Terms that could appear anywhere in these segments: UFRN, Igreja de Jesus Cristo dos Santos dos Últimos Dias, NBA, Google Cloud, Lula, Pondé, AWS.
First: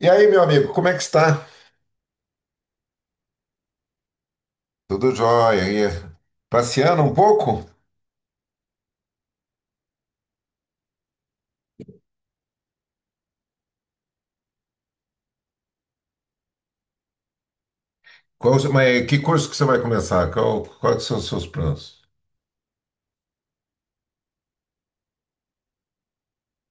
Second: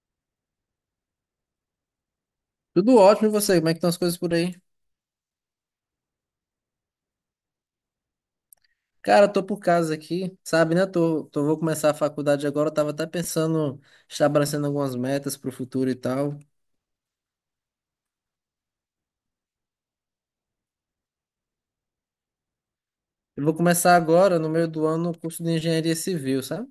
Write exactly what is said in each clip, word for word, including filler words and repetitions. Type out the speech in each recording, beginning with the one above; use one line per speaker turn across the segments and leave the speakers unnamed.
E aí, meu amigo, como é que está?
Tudo ótimo, e você? Como é que estão as coisas por aí?
Tudo jóia. E passeando um pouco?
Cara, tô por casa aqui, sabe, né? Tô, tô, vou começar a faculdade agora. Eu tava até pensando, estabelecendo algumas metas pro futuro e tal.
Qual, mas que curso que você vai começar? Qual, quais são os seus planos?
Eu vou começar agora, no meio do ano, o curso de engenharia civil, sabe?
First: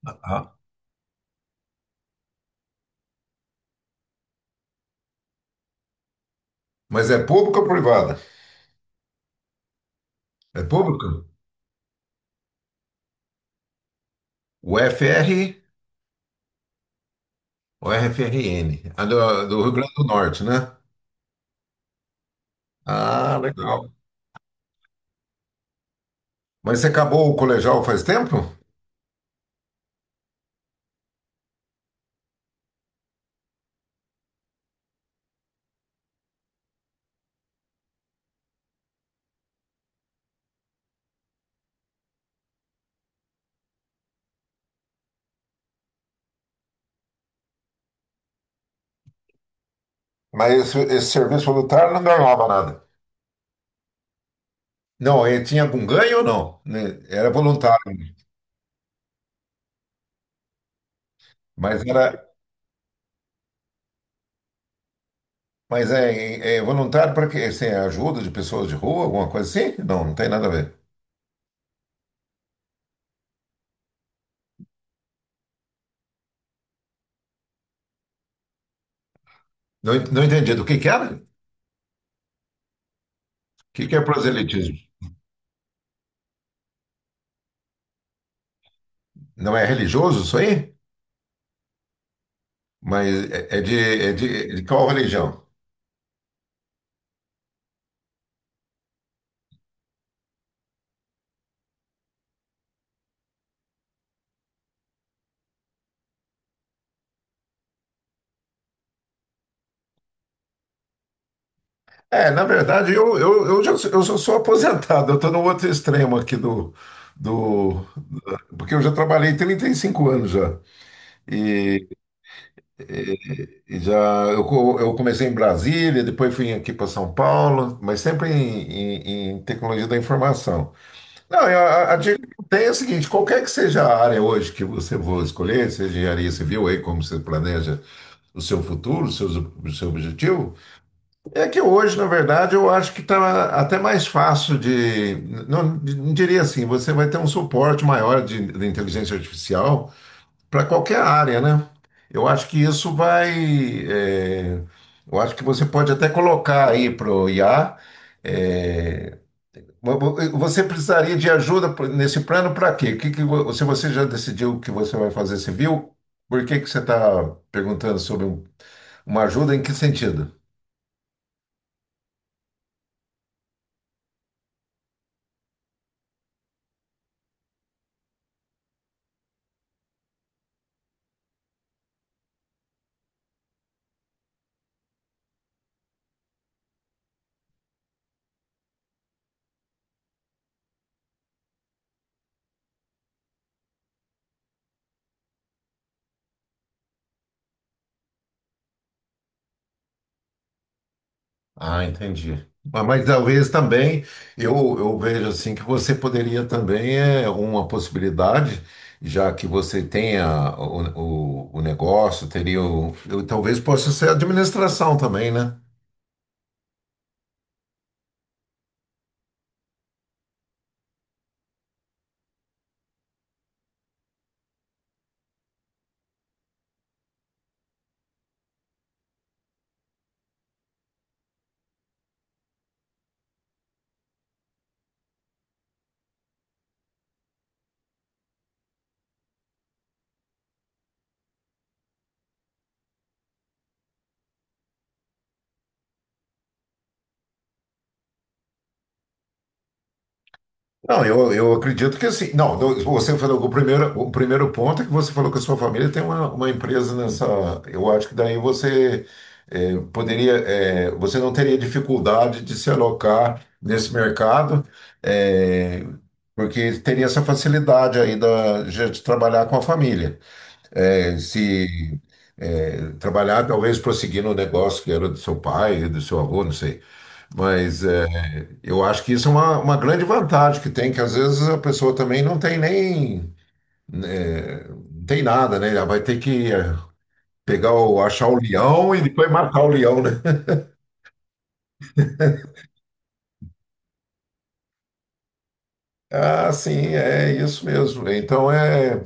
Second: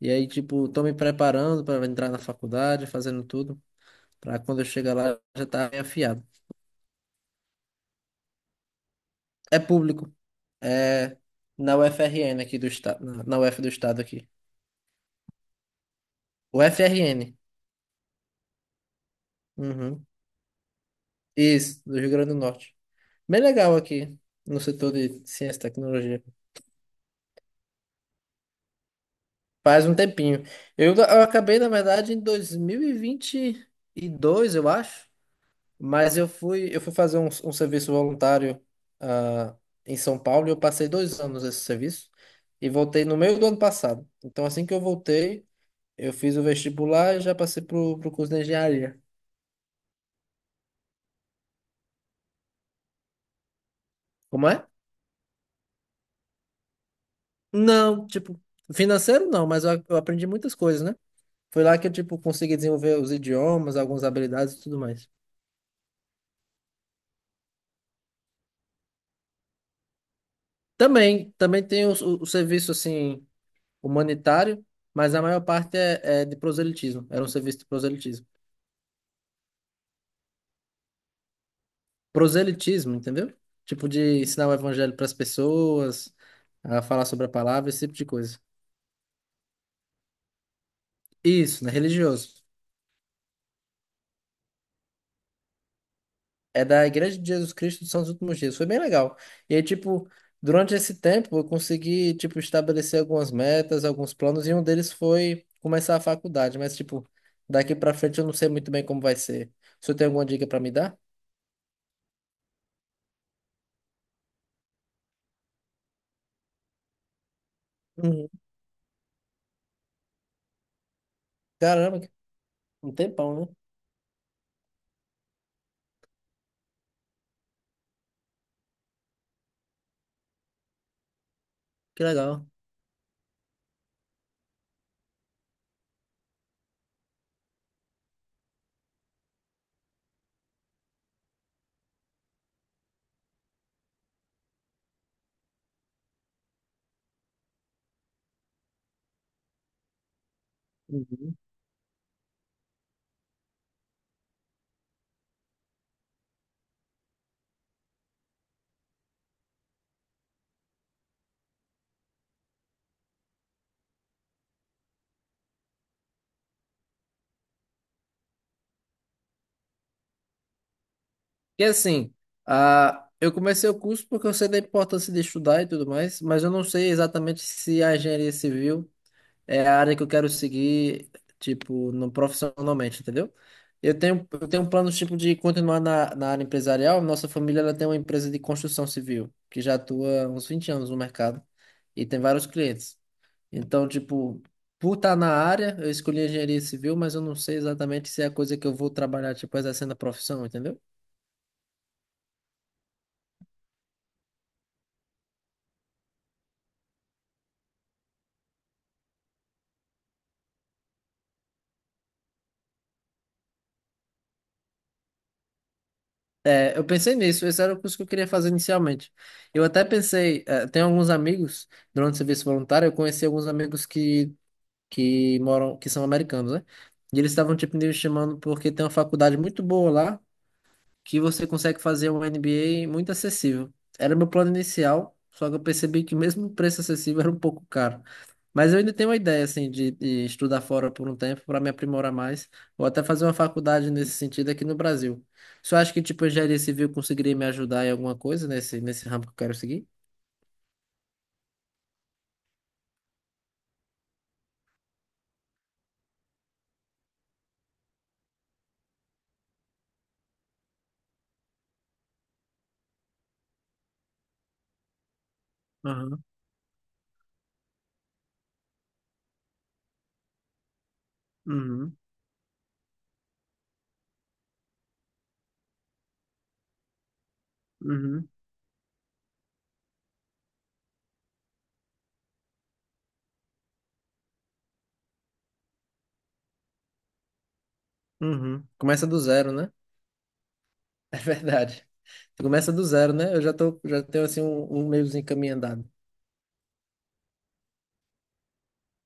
E aí,
Ah,
tipo, tô me preparando para entrar na faculdade, fazendo tudo, pra quando eu chegar lá já tá bem afiado.
mas é pública ou privada?
É público,
É ah, pública?
é na U F R N aqui do estado, na na U F do estado aqui.
O F R
U F R N.
ou R F R N? A do, do Rio Grande do
Uhum.
Norte, né?
Isso, do Rio Grande do Norte.
Ah,
Bem
legal.
legal
Legal.
aqui no setor de ciência e tecnologia.
Mas você acabou o colegial faz tempo?
Faz um tempinho. Eu, eu acabei, na verdade, em dois mil e vinte e dois, eu acho, mas eu fui, eu fui fazer um, um serviço voluntário, ah, em São Paulo e eu passei dois anos nesse serviço e voltei no meio do ano passado. Então, assim que eu voltei, eu fiz o vestibular e já passei pro, pro curso de engenharia.
Mas esse, esse serviço voluntário não ganhava nada.
Como é?
Não, ele tinha algum ganho ou não? Né? Era voluntário,
Não, tipo, financeiro não, mas eu, eu aprendi muitas coisas, né? Foi lá
mas
que eu, tipo,
era.
consegui desenvolver os idiomas, algumas habilidades e tudo mais.
Mas é, é é voluntário para quê? Assim, é ajuda de pessoas de rua, alguma coisa assim? Não, não tem nada a ver.
Também, também tem o, o- o serviço, assim, humanitário, mas a maior parte é, é de proselitismo. Era um serviço de proselitismo.
Não, en- não entendi. Do que que era? O
Proselitismo, entendeu?
que
Tipo,
que é
de ensinar o
proselitismo?
evangelho para as pessoas, a falar sobre a palavra, esse tipo de coisa.
Não é religioso isso aí?
Isso, né? Religioso.
Mas é, é de, é de, de qual religião?
É da Igreja de Jesus Cristo dos Santos dos Últimos Dias. Foi bem legal. E aí, tipo, durante esse tempo eu consegui, tipo, estabelecer algumas metas, alguns planos, e um deles foi começar a faculdade. Mas, tipo, daqui pra frente eu não sei muito bem como vai ser. O senhor tem alguma dica pra me dar?
É, na verdade, eu, eu, eu, já, sou- eu só sou aposentado. Eu estou no outro extremo aqui do, do...
Uhum.
da- Porque eu já trabalhei trinta e cinco anos já. E,
Caramba, que- Um tempão, né?
e já eu, co- eu comecei em Brasília, depois fui aqui para São Paulo, mas sempre em, em em tecnologia da informação. Não, eu- a, a
Que
dica que eu
legal.
tenho é a seguinte: qualquer que seja a área hoje que você for escolher, seja engenharia civil, aí como você planeja o seu futuro, o seu, o seu objetivo, é que hoje, na verdade, eu acho que está até mais fácil de. Não, não diria assim, você vai ter um suporte maior de, de inteligência artificial para qualquer
Uhum.
área, né? Eu acho que isso vai. é, eu acho que você pode até colocar aí para o I A. Você precisaria de ajuda nesse plano para quê? que que vo- se você já decidiu o que você vai fazer civil, por que que você está perguntando sobre um- uma ajuda em que sentido?
E assim, ah, eu comecei o curso porque eu sei da importância de estudar e tudo mais, mas eu não sei exatamente se a engenharia civil é a área que eu quero seguir, tipo, no, profissionalmente, entendeu? Eu tenho, eu tenho um plano, tipo, de continuar na, na área empresarial. Nossa família, ela tem uma empresa de construção civil, que já atua há uns vinte anos no mercado e tem vários clientes. Então, tipo, por estar na área, eu escolhi engenharia civil, mas eu não sei exatamente se é a coisa que eu vou trabalhar, tipo, exercendo a profissão, entendeu?
Ah, entendi. Mas, mas talvez também eu, eu vejo assim que você poderia também é uma possibilidade, já que você tenha o, o, o negócio, teria o, eu, talvez possa ser administração também, né?
É, eu pensei nisso, esse era o curso que eu queria fazer inicialmente. Eu até pensei, eh, tem alguns amigos, durante o serviço voluntário, eu conheci alguns amigos que, que moram, que são americanos, né? E eles estavam, tipo, me chamando porque tem uma faculdade muito boa lá, que você consegue fazer um N B A muito acessível. Era meu plano inicial, só que eu percebi que mesmo o preço acessível era um pouco caro. Mas eu ainda tenho uma ideia assim de, de estudar fora por um tempo para me aprimorar mais, ou até fazer uma faculdade nesse sentido aqui no Brasil. Você acha que tipo engenharia civil conseguiria me ajudar em alguma coisa nesse nesse ramo que eu quero seguir?
Não, eu, eu acredito que assim. Não, do- você falou que o primeiro, o primeiro ponto é que você falou que a sua família tem uma, uma empresa nessa. Eu acho que daí você eh, poderia. Eh, você não teria dificuldade de se alocar nesse mercado, eh,
Aham,
porque teria essa facilidade aí da, de de trabalhar com a família. Eh,
uhum,
se eh, trabalhar, talvez prosseguir no negócio que era do seu pai, do seu avô, não sei. Mas, é,
uhum,
eu acho que isso é uma, uma grande vantagem que tem, que às vezes a pessoa também não tem nem, né, não tem nada, né? Ela vai ter que eh, pegar o, achar o
uhum.
leão e
Começa do
depois
zero,
matar o
né?
leão, né?
É verdade. Começa do zero, né? Eu já tô, já tenho assim um, um meiozinho caminho andado.
Ah, sim, é isso mesmo. Então, é,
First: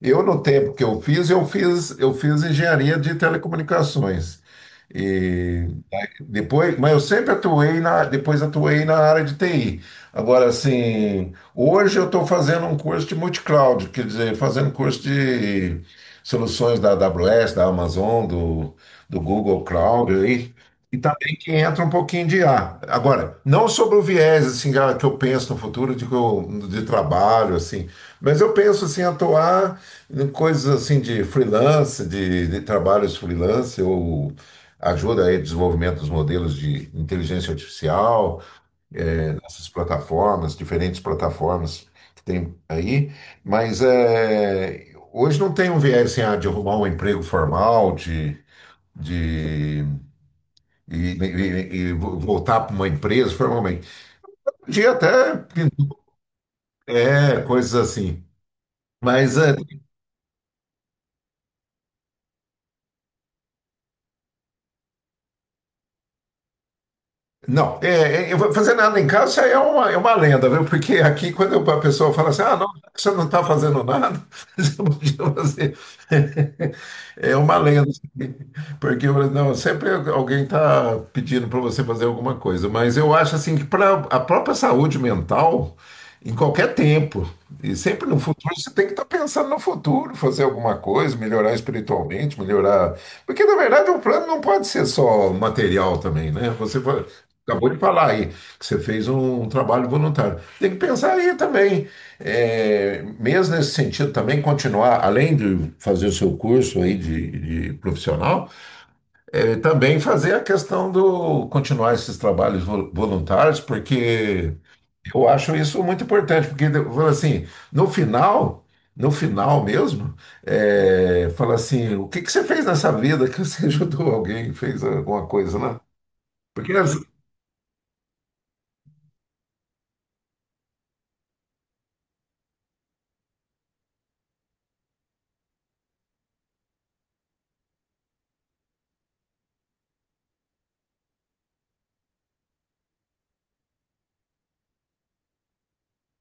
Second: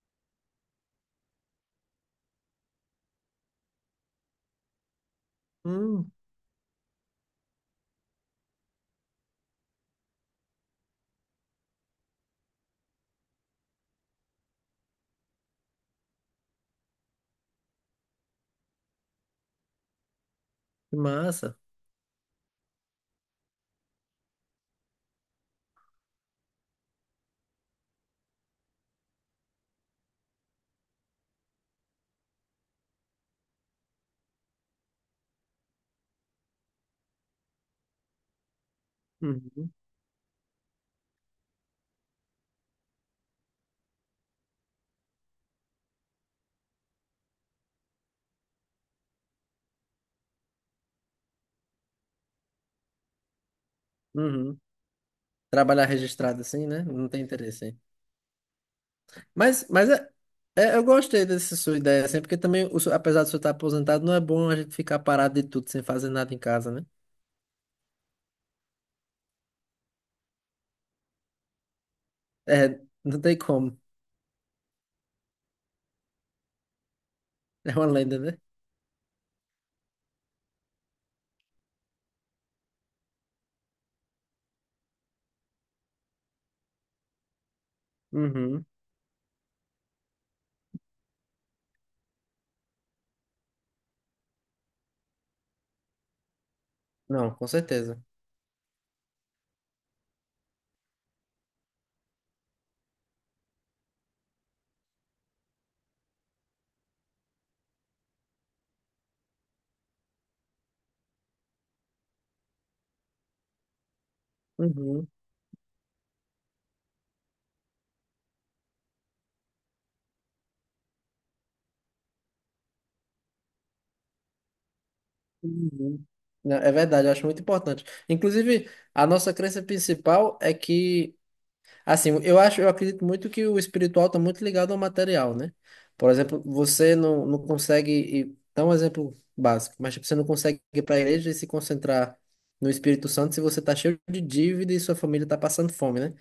eu no tempo que eu fiz, eu fiz, eu fiz engenharia de telecomunicações. E
Hum,
Depois, mas eu sempre atuei na, depois atuei na área de T I. Agora, assim, hoje eu estou fazendo um curso de multicloud, quer dizer, fazendo curso de soluções da A W S, da Amazon, do, do Google Cloud aí,
que
e também que
massa.
entra um pouquinho de I A. Agora, não sobre o viés assim ah, que eu penso no futuro de, que eu- de trabalho assim, mas eu penso assim atuar em coisas assim de freelance, de, de trabalhos freelance ou ajuda aí o desenvolvimento dos modelos de inteligência artificial, essas
Uhum.
plataformas, diferentes plataformas que tem aí, mas é, hoje não tem um viés assim, ah, de arrumar um emprego formal, de, de e, e- e vo- voltar para uma empresa formalmente.
Uhum.
Podia até
Trabalhar
pintar,
registrado assim, né? Não tem
é,
interesse,
coisas
hein?
assim. Mas é.
Mas, mas é, é- eu gostei dessa sua ideia, assim, porque também, o seu- apesar de você estar aposentado, não é bom a gente ficar parado de tudo sem fazer nada em casa, né?
Não, é, é, eu vou fazer nada em casa é uma, é uma lenda, viu? Porque aqui, quando a pessoa fala assim, ah, não,
É,
já que você
não
não
tem
está
como.
fazendo nada, você podia fazer. É uma
É uma
lenda.
lenda, né?
Porque não, sempre alguém está pedindo para você fazer alguma coisa. Mas eu acho assim que para a própria saúde mental, em qualquer tempo, e sempre no futuro,
Uhum.
você tem que estar pensando no futuro, fazer alguma coisa, melhorar espiritualmente, melhorar. Porque, na verdade, o plano não pode ser só material também, né? Você pode.
Não, com
Acabou de
certeza.
falar aí que você fez um um trabalho voluntário. Tem que pensar aí também, é, mesmo nesse sentido, também continuar, além de fazer o seu curso aí de, de profissional, é, também fazer a questão do continuar esses trabalhos vo- voluntários, porque
Uhum.
eu acho isso muito importante, porque fala assim, no final, no final mesmo, é, fala assim, o que que você fez nessa vida que você ajudou alguém, fez alguma coisa, né?
Uhum. Não,
Porque
é
às.
verdade, eu acho muito importante. Inclusive, a nossa crença principal é que assim, eu acho, eu acredito muito que o espiritual está muito ligado ao material, né? Por exemplo, você não, não consegue, ir- dá um exemplo básico, mas tipo, você não consegue ir para a igreja e se concentrar no Espírito Santo se você está cheio de dívida e sua família está passando fome, né?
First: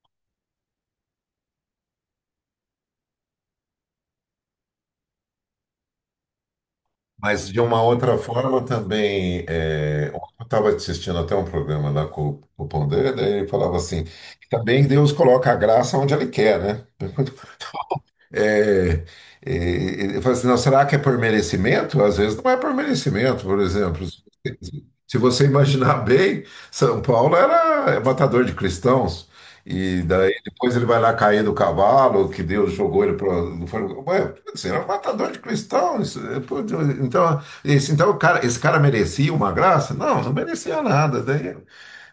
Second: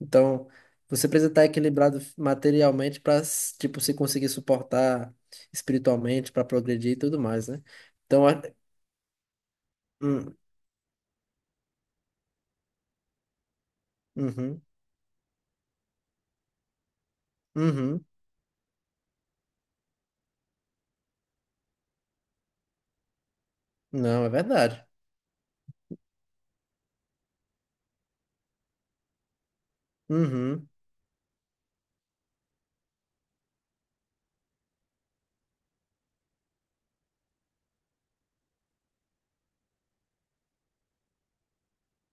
Então, você precisa estar equilibrado materialmente para, tipo, se conseguir suportar espiritualmente, para progredir e tudo mais,
Mas de
né?
uma outra
Então, a-
forma também, é, eu
hum,
estava assistindo até um programa lá com, com o Pondé, daí ele falava assim, que
uhum,
também Deus coloca a graça onde ele quer, né?
uhum,
É, é, ele fala assim, não, será que é por merecimento? Às vezes não é por merecimento, por exemplo.
não, é verdade.
Se você imaginar bem, São Paulo era matador de cristãos. E daí
Uhum,
depois ele vai lá cair do cavalo, que Deus jogou ele para. Ué, você era um matador de cristãos. Pô, Deus, Então, esse, então o cara, esse cara merecia uma graça? Não, não merecia nada. Daí,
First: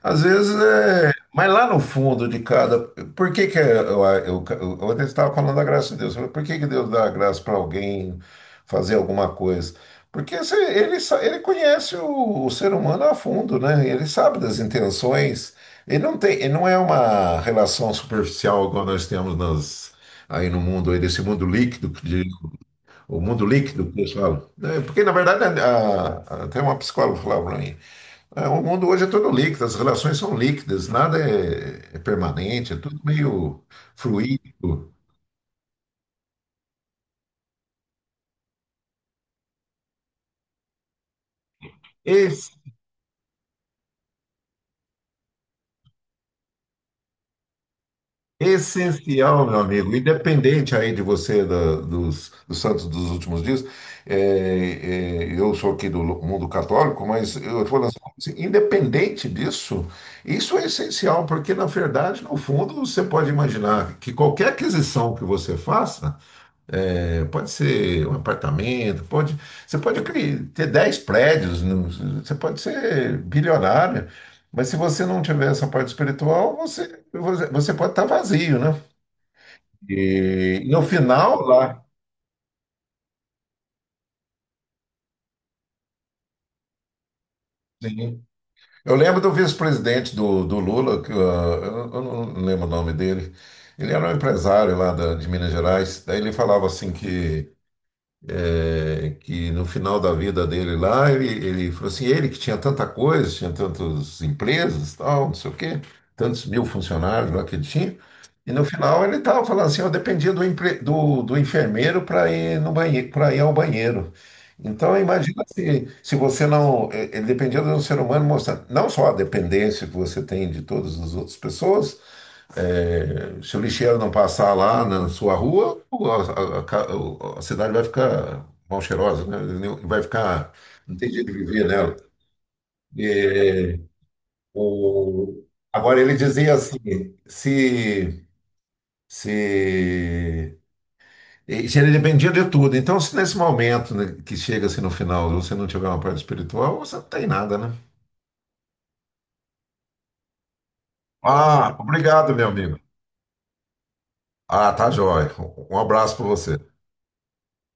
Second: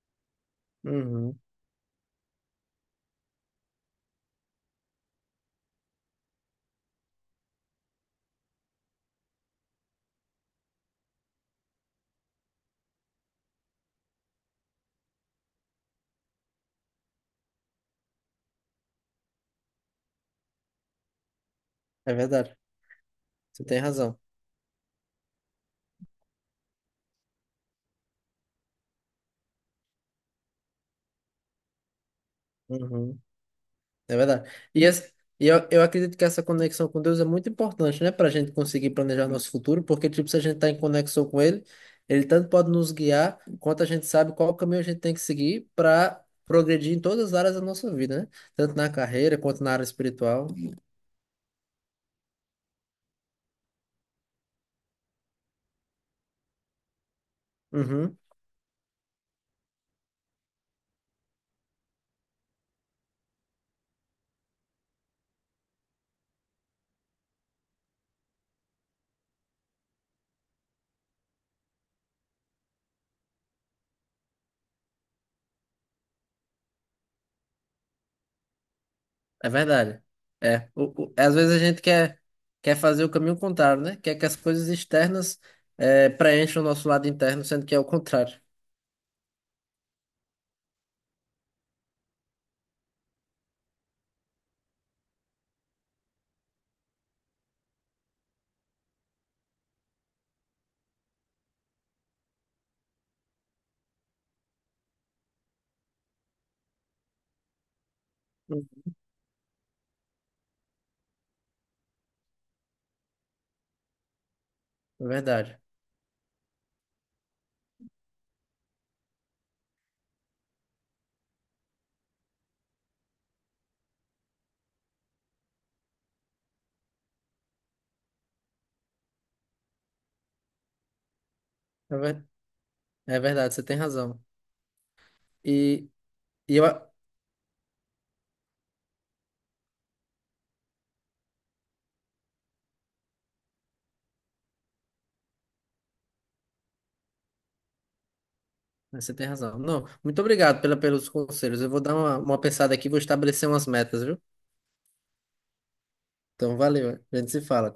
às vezes, é,
uhum,
mas lá no fundo de cada. Por que que eu, eu, eu, ontem estava falando da graça de Deus? Eu falei, por que que Deus dá a graça para alguém fazer alguma coisa? Porque se- ele, sa- ele conhece o, o ser humano a fundo, né? Ele sabe das intenções. Ele não tem, ele não é uma relação superficial igual nós temos nas, aí no mundo, aí desse mundo líquido, que
é
de-
verdade.
o mundo
Você tem
líquido que eles
razão.
falam. né? Porque, na verdade, a- a- até uma psicóloga falava para mim. É, o mundo hoje é todo líquido, as relações são líquidas, nada é, é permanente, é tudo
Uhum,
meio
é verdade. E,
fluido.
essa- e eu, eu acredito que essa conexão com Deus é muito importante, né, para a gente conseguir planejar nosso futuro, porque, tipo, se a gente está em conexão com Ele, Ele tanto
Es-
pode nos guiar, quanto a gente sabe qual caminho a gente tem que seguir para progredir em todas as áreas da nossa vida, né? Tanto na carreira
essencial, meu
quanto na área
amigo,
espiritual.
independente aí de você, da- dos, dos santos dos últimos dias, é, é, eu sou aqui do mundo católico, mas eu tô falando
Uhum.
assim, independente disso, isso é essencial, porque na verdade, no fundo, você pode imaginar que qualquer aquisição que você faça, é, pode ser um apartamento, pode, você pode cri- ter dez prédios, no- você pode ser bilionário, mas se você não tiver essa parte espiritual, você, você, você pode estar vazio, né?
É verdade.
E
É.
no
O, o- às
final
vezes a
lá,
gente quer, quer fazer o caminho contrário, né? Quer que as coisas externas é, preencham o nosso lado interno, sendo que é o
sim.
contrário.
Eu lembro do vice-presidente do, do Lula, que, ah, eu, eu não lembro o nome dele, ele era um empresário lá da- de Minas Gerais, daí ele falava assim que é, que no final da vida dele lá, ele, ele falou assim, ele que tinha tanta coisa, tinha tantas empresas, tal, não sei o quê, tantos mil funcionários lá que ele tinha, e no
Hum,
final ele estava falando assim, eu dependia do, empre- do, do enfermeiro para ir no banheiro, para ir ao banheiro. Então,
É
imagina
verdade.
se, se você não. eh, Ele dependia de um ser humano mostrando não só a dependência que você tem de todas as outras pessoas, é, se o lixeiro não passar lá na sua rua, o- a, a ca- o- a cidade vai ficar mal cheirosa, né? Nem- Vai ficar, não tem jeito de viver nela.
É, ver- é verdade, você
E,
tem razão.
o,
E,
agora ele dizia
e eu.
assim,
a-
se, se, e se ele dependia de tudo. Então, se nesse momento, né, que chega assim no final, você não tiver uma parte espiritual, você não tem nada, né?
é, Você tem razão. Não, muito obrigado pela, pelos conselhos. Eu
Ah,
vou dar uma,
obrigado,
uma
meu
pensada
amigo.
aqui, vou estabelecer umas metas, viu?
Ah, tá jóia. Um abraço para você.
Então, valeu. A gente se fala.